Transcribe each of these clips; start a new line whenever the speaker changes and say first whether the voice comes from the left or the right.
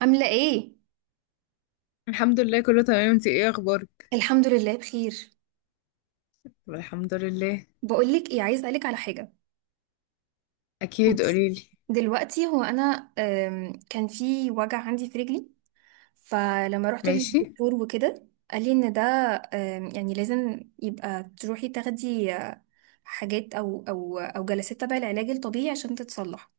right: عاملة ايه؟
left: الحمد لله، كله تمام. انتي ايه اخبارك؟
right: الحمد لله بخير.
left: طب الحمد لله.
right: بقولك ايه، عايز اسألك على حاجة
left: اكيد،
right: بس.
left: قوليلي.
right: دلوقتي هو انا كان في وجع عندي في رجلي. فلما رحت
left: ماشي.
right: للدكتور وكده قال لي ان ده يعني لازم يبقى تروحي تاخدي حاجات او جلسات تبع العلاج الطبيعي عشان تتصلح.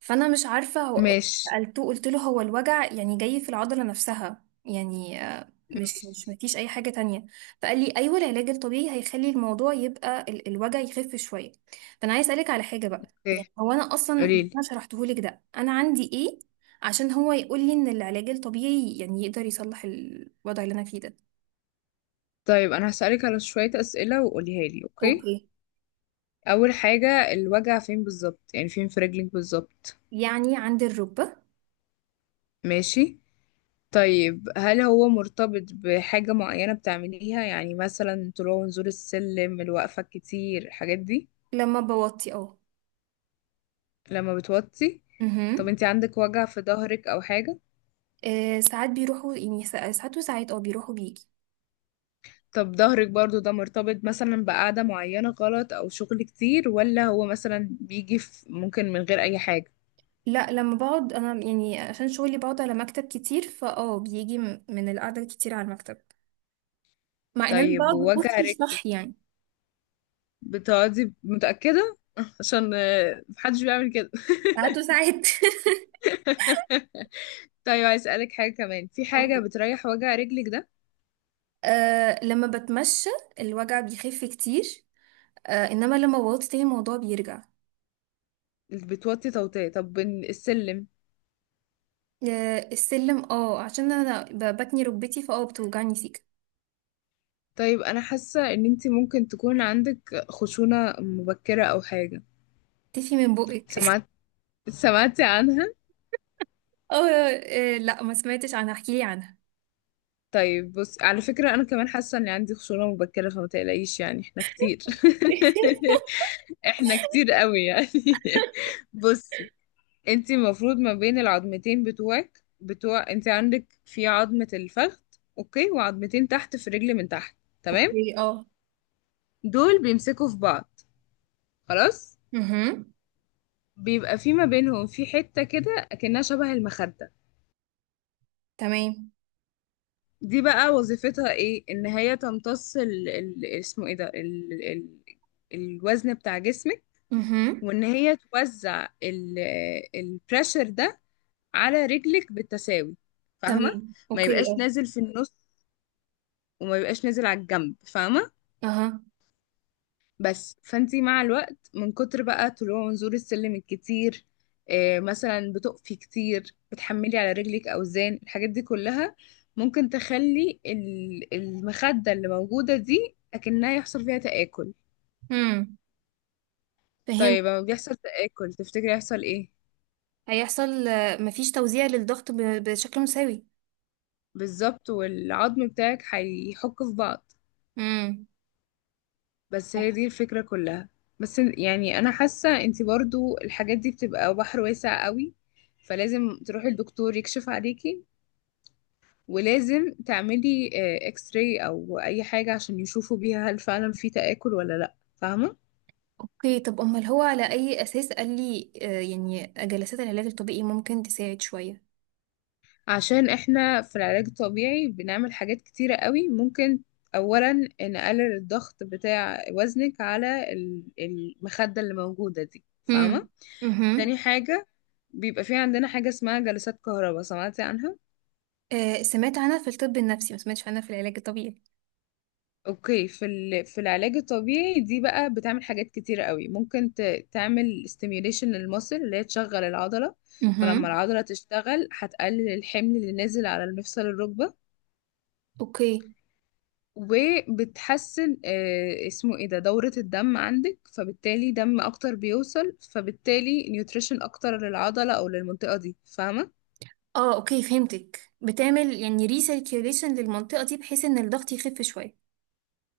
right: فانا مش عارفه. هو
left: ماشي.
right: سالته قلت له، هو الوجع يعني جاي في العضله نفسها؟ يعني مش
left: ماشي.
right: مفيش اي حاجه تانية؟ فقال لي ايوه، العلاج الطبيعي هيخلي الموضوع يبقى الوجع يخف شويه. فانا عايز اسالك على حاجه بقى. يعني
left: اوكي،
right: هو انا اصلا،
left: قوليلي.
right: انا شرحته لك ده، انا عندي ايه؟ عشان هو يقول لي ان العلاج الطبيعي يعني يقدر يصلح الوضع اللي انا فيه ده.
left: طيب انا هسألك على شوية اسئلة وقوليها لي، اوكي؟
right: اوكي.
left: اول حاجة، الوجع فين بالظبط؟ يعني فين في رجلك بالظبط؟
right: يعني عندي الركبه.
left: ماشي. طيب، هل هو مرتبط بحاجة معينة بتعمليها؟ يعني مثلا طلوع ونزول السلم، الوقفة كتير، الحاجات دي؟
right: لما بوطي، اه.
left: لما بتوطي؟ طب
right: مهم.
left: انتي عندك وجع في ظهرك او حاجة؟
right: ساعات بيروحوا، يعني ساعات وساعات، اه، بيروحوا بيجي.
left: طب ظهرك برضو، ده مرتبط مثلا بقعدة معينة غلط أو شغل كتير، ولا هو مثلا بيجي في، ممكن من غير أي حاجة؟
right: لا، لما بقعد انا، يعني عشان شغلي بقعد على مكتب كتير، فاه بيجي من القعده الكتير على المكتب. مع ان انا
left: طيب،
right: بقعد
left: ووجع
right: بكرسي
left: رجلك؟
right: صح يعني.
left: بتقعدي متأكدة؟ عشان محدش بيعمل كده.
right: ساعات وساعات
left: طيب، عايز أسألك حاجة كمان. في حاجة
right: اوكي.
left: بتريح وجع رجلك ده؟
right: آه، لما بتمشى الوجع بيخف كتير. آه، انما لما بقعد تاني الموضوع بيرجع.
left: بتوطي توطية. طب السلم؟
right: آه، السلم. اه، عشان انا بتني ركبتي، فاه بتوجعني سيكا.
left: طيب، أنا حاسة إن أنتي ممكن تكون عندك خشونة مبكرة أو حاجة.
right: تفي من بقك
left: سمعت؟ سمعتي عنها؟
right: اه. لا، ما سمعتش عنها، احكيلي عنها.
left: طيب، بص، على فكرة أنا كمان حاسة إن عندي خشونة مبكرة، فما تقلقيش. يعني إحنا كتير. إحنا كتير قوي يعني. بصي، أنت المفروض ما بين العظمتين بتوعك، بتوع أنت عندك، في عظمة الفخذ. أوكي، وعظمتين تحت في رجل من تحت. تمام.
right: اوكي، اه.
left: دول بيمسكوا في بعض. خلاص.
right: اها.
left: بيبقى في ما بينهم في حتة كده أكنها شبه المخدة.
right: تمام.
left: دي بقى وظيفتها إيه؟ إن هي تمتص اسمه إيه ده، الوزن بتاع جسمك.
right: اها.
left: وان هي توزع البريشر ده على رجلك بالتساوي. فاهمه؟
right: تمام،
left: ما
right: اوكي،
left: يبقاش
right: اه.
left: نازل في النص، وما يبقاش نازل على الجنب، فاهمه؟
right: اها.
left: بس فانتي مع الوقت، من كتر بقى طلوع ونزول السلم الكتير، مثلا بتقفي كتير، بتحملي على رجلك اوزان، الحاجات دي كلها ممكن تخلي المخده اللي موجوده دي اكنها يحصل فيها تآكل.
right: امم فهمت.
left: طيب، لما بيحصل تآكل تفتكري يحصل ايه؟
right: هيحصل مفيش توزيع للضغط بشكل مساوي.
left: بالظبط، والعظم بتاعك هيحك في بعض.
right: امم.
left: بس هي دي الفكرة كلها. بس يعني انا حاسة انتي برضو الحاجات دي بتبقى بحر واسع قوي. فلازم تروحي الدكتور يكشف عليكي، ولازم تعملي اكس راي او اي حاجة عشان يشوفوا بيها هل فعلا في تآكل ولا لا، فاهمة؟
right: اوكي. طب امال هو على اي اساس قال لي يعني جلسات العلاج الطبيعي ممكن تساعد شوية؟
left: عشان احنا في العلاج الطبيعي بنعمل حاجات كتيرة قوي. ممكن اولا نقلل الضغط بتاع وزنك على المخدة اللي موجودة دي،
right: امم.
left: فاهمة؟
right: امم.
left: تاني حاجة، بيبقى في عندنا حاجة اسمها جلسات كهرباء. سمعتي عنها؟
right: سمعت عنها في الطب النفسي، ما سمعتش عنها في العلاج الطبيعي.
left: اوكي. في العلاج الطبيعي دي بقى بتعمل حاجات كتيرة قوي، ممكن تعمل stimulation للمصل، اللي هي تشغل العضلة. فلما
right: امم.
left: العضلة تشتغل هتقلل الحمل اللي نازل على المفصل، الركبة.
right: اوكي،
left: وبتحسن اسمه ايه ده، دورة الدم عندك. فبالتالي دم اكتر بيوصل، فبالتالي نيوتريشن اكتر للعضلة او للمنطقة دي، فاهمة؟
right: اه. اوكي، فهمتك، بتعمل يعني ريسيركيوليشن للمنطقة دي بحيث ان الضغط يخف شوية.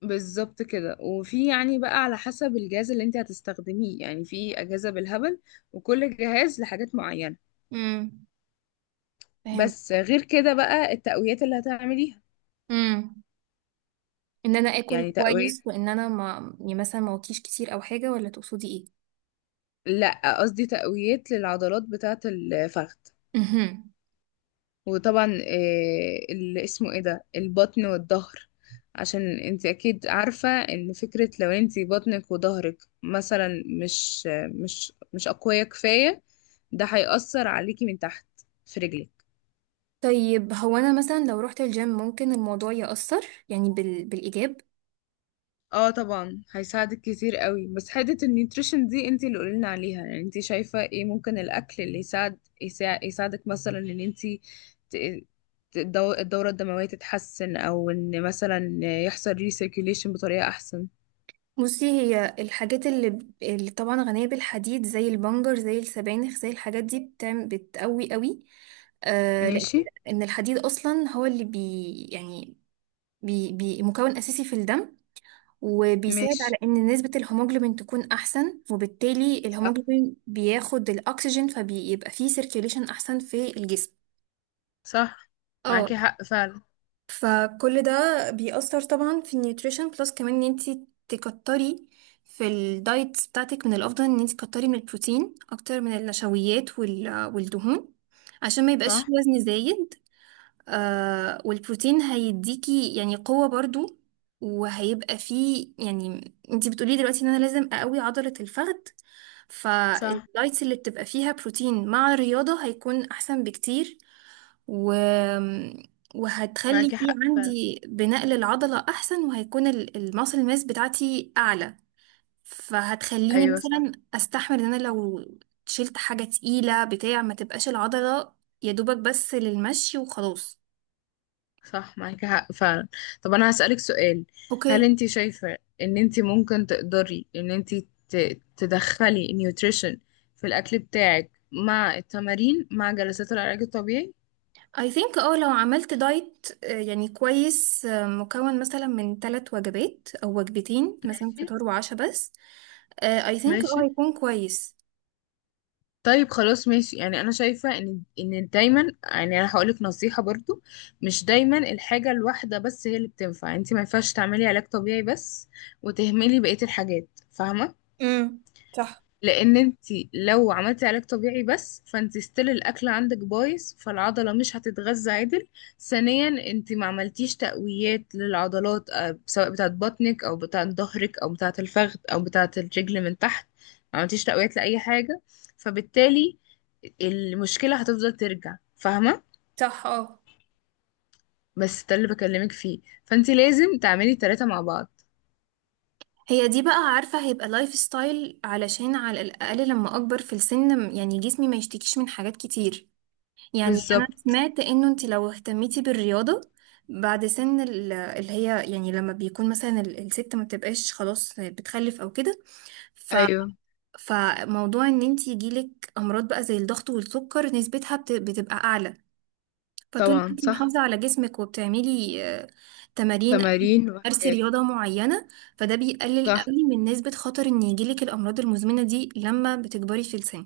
left: بالظبط كده. وفي يعني بقى على حسب الجهاز اللي انت هتستخدميه، يعني في اجهزة بالهبل. وكل جهاز لحاجات معينة.
right: امم. فهمت.
left: بس غير كده بقى التقويات اللي هتعمليها.
right: امم ان انا اكل
left: يعني تقوية.
right: كويس وان انا ما يعني مثلا ما اوطيش كتير او حاجة، ولا تقصدي ايه؟
left: لا، قصدي تقويات للعضلات بتاعة الفخذ.
right: مهم.
left: وطبعا اللي اسمه ايه ده، البطن والظهر. عشان انت اكيد عارفة ان فكرة لو انت بطنك وظهرك مثلا مش مش مش اقوية كفاية، ده هيأثر عليكي من تحت، في رجلك.
right: طيب هو انا مثلا لو رحت الجيم ممكن الموضوع يأثر يعني بالايجاب؟
left: اه، طبعا هيساعدك كتير قوي. بس حته النيوتريشن دي انت اللي قولنا عليها، يعني انت شايفه ايه ممكن الاكل اللي يساعدك مثلا ان انت ت- الدوره الدمويه تتحسن، او ان مثلا يحصل ريسيركيوليشن بطريقه احسن.
right: بصي، هي الحاجات اللي، اللي طبعا غنية بالحديد، زي البنجر، زي السبانخ، زي الحاجات دي، بتعمل بتقوي قوي. لان،
left: ماشي.
right: إن الحديد اصلا هو اللي بي يعني، بي مكون اساسي في الدم، وبيساعد
left: ماشي.
right: على ان نسبة الهيموجلوبين تكون احسن، وبالتالي
left: صح.
right: الهيموجلوبين بياخد الاكسجين، فبيبقى فيه سيركيوليشن احسن في الجسم.
left: صح.
right: اه.
left: معاكي حق فعلا.
right: فكل ده بيأثر طبعا في النيوتريشن. بلس كمان ان انتي تكتري في الدايت بتاعتك. من الافضل ان انتي تكتري من البروتين اكتر من النشويات والدهون، عشان ما يبقاش
left: صح.
right: في وزن زايد. والبروتين هيديكي يعني قوة برضو. وهيبقى فيه، يعني انتي بتقولي دلوقتي ان انا لازم اقوي عضلة الفخذ،
left: صح.
right: فالدايتس اللي بتبقى فيها بروتين مع الرياضة هيكون احسن بكتير. و... وهتخلي
left: معاكي
right: في
left: حق فعلا.
right: عندي بناء للعضلة أحسن، وهيكون الماسل ماس بتاعتي أعلى. فهتخليني
left: ايوه، صح.
right: مثلا أستحمل إن أنا لو شلت حاجة تقيلة، بتاع ما تبقاش العضلة يا دوبك بس للمشي وخلاص.
left: صح. معاكي حق فعلا. طب انا هسألك سؤال. هل
right: اوكي.
left: انت شايفة ان انت ممكن تقدري ان انت تدخلي النيوتريشن في الاكل بتاعك مع التمارين مع جلسات العلاج الطبيعي؟
right: I think لو عملت دايت يعني كويس، مكون مثلا من 3 وجبات او 2 وجبات، مثلا
left: ماشي.
right: فطار وعشاء بس. I think اه
left: ماشي.
right: هيكون كويس.
left: طيب، خلاص، ماشي. يعني انا شايفة ان دايما، يعني انا هقولك نصيحة برضو. مش دايما الحاجة الواحدة بس هي اللي بتنفع. انت ما ينفعش تعملي علاج طبيعي بس وتهملي بقية الحاجات، فاهمة؟
right: امم. صح،
left: لان انت لو عملتي علاج طبيعي بس، فانت ستيل الاكل عندك بايظ، فالعضله مش هتتغذى عدل. ثانيا، انت ما عملتيش تقويات للعضلات، سواء بتاعه بطنك او بتاعه ظهرك او بتاعه الفخذ او بتاعه الرجل من تحت. ما عملتيش تقويات لاي حاجه. فبالتالي المشكله هتفضل ترجع، فاهمه؟
right: صح، اه.
left: بس ده اللي بكلمك فيه. فانت لازم تعملي التلاته مع بعض.
right: هي دي بقى، عارفة هيبقى لايف ستايل علشان على الأقل لما أكبر في السن يعني جسمي ما يشتكيش من حاجات كتير. يعني أنا
left: بالظبط.
right: سمعت إنه أنت لو اهتميتي بالرياضة بعد سن اللي هي يعني لما بيكون مثلا الست ما بتبقاش خلاص بتخلف أو كده، ف
left: ايوه.
right: فموضوع إن أنت يجيلك أمراض بقى زي الضغط والسكر نسبتها بتبقى أعلى. فطول ما
left: طبعا،
right: انت
left: صح.
right: محافظة على جسمك وبتعملي تمارين أو انت
left: تمارين
right: بتمارسي
left: وحاجات.
right: رياضة معينة، فده بيقلل
left: صح.
right: قوي من نسبة خطر ان يجيلك الأمراض المزمنة دي لما بتكبري في السن.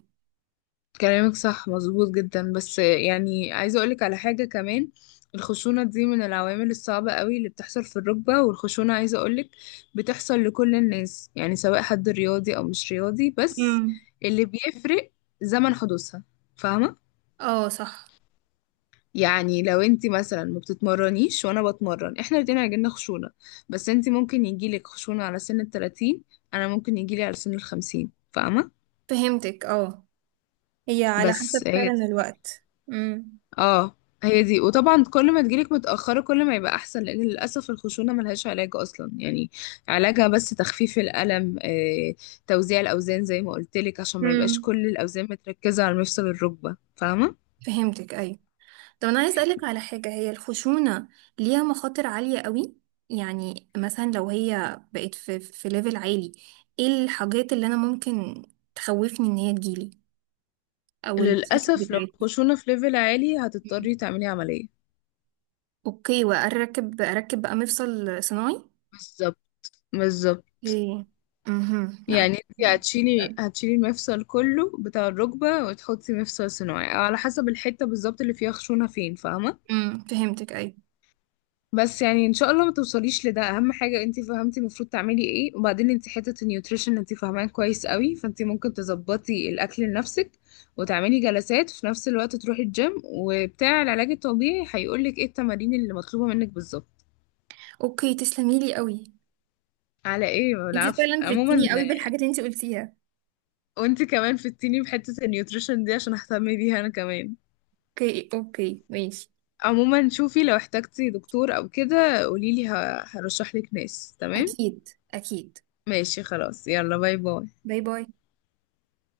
left: كلامك صح، مظبوط جدا. بس يعني عايزة أقولك على حاجة كمان. الخشونة دي من العوامل الصعبة قوي اللي بتحصل في الركبة، والخشونة عايزة أقولك بتحصل لكل الناس، يعني سواء حد رياضي أو مش رياضي. بس
right: امم.
left: اللي بيفرق زمن حدوثها. فاهمة؟
right: اه، صح.
left: يعني لو انتي مثلا ما بتتمرنيش وانا بتمرن، احنا الاتنين هيجيلنا خشونة. بس انتي ممكن يجيلك خشونة على سن التلاتين، انا ممكن يجيلي على سن الخمسين، فاهمة؟
right: فهمتك، اه. هي على
left: بس
right: حسب
left: هي دي
right: فعلا
left: الفكرة.
right: الوقت. امم.
left: اه، هي دي. وطبعا كل ما تجيلك متأخرة كل ما يبقى أحسن، لأن للأسف الخشونة ملهاش علاج أصلا يعني. علاجها بس تخفيف الألم، توزيع الأوزان زي ما قلتلك، عشان ما يبقاش
right: امم،
left: كل الأوزان متركزة على مفصل الركبة، فاهمة؟
right: فهمتك، ايوه. طب انا عايز اسالك على حاجه. هي الخشونه ليها مخاطر عاليه قوي؟ يعني مثلا لو هي بقت في ليفل عالي، ايه الحاجات اللي انا ممكن تخوفني ان هي تجيلي، او المشاكل
left: للأسف، لو
right: بتاعتها؟
left: الخشونة في ليفل عالي
right: مم.
left: هتضطري تعملي عملية.
right: اوكي، واركب اركب بقى مفصل صناعي.
left: بالظبط. بالظبط.
right: ايه. امم، لا.
left: يعني انت هتشيلي المفصل كله بتاع الركبة، وتحطي مفصل صناعي، أو على حسب الحتة بالظبط اللي فيها خشونة فين، فاهمة؟
right: امم، فهمتك، اي.
left: بس يعني ان شاء الله ما توصليش لده. اهم حاجه انت فهمتي المفروض تعملي ايه، وبعدين انت حته النيوتريشن انت فاهماه كويس قوي، فانت ممكن تظبطي الاكل لنفسك وتعملي جلسات في نفس الوقت، تروحي الجيم، وبتاع العلاج الطبيعي هيقولك ايه التمارين اللي مطلوبه منك بالظبط.
right: اوكي، تسلمي لي قوي.
left: على ايه،
right: انت
left: العفو.
right: فعلا
left: عموما،
right: فدتيني قوي بالحاجات اللي انت قلتيها.
left: وانت كمان فدتيني بحته النيوتريشن دي عشان اهتم بيها انا كمان.
right: اوكي، اوكي، ماشي.
left: عموما، شوفي لو احتجتي دكتور او كده قوليلي هرشحلك ناس، تمام؟
right: اكيد، اكيد.
left: ماشي، خلاص، يلا، باي باي.
right: باي باي.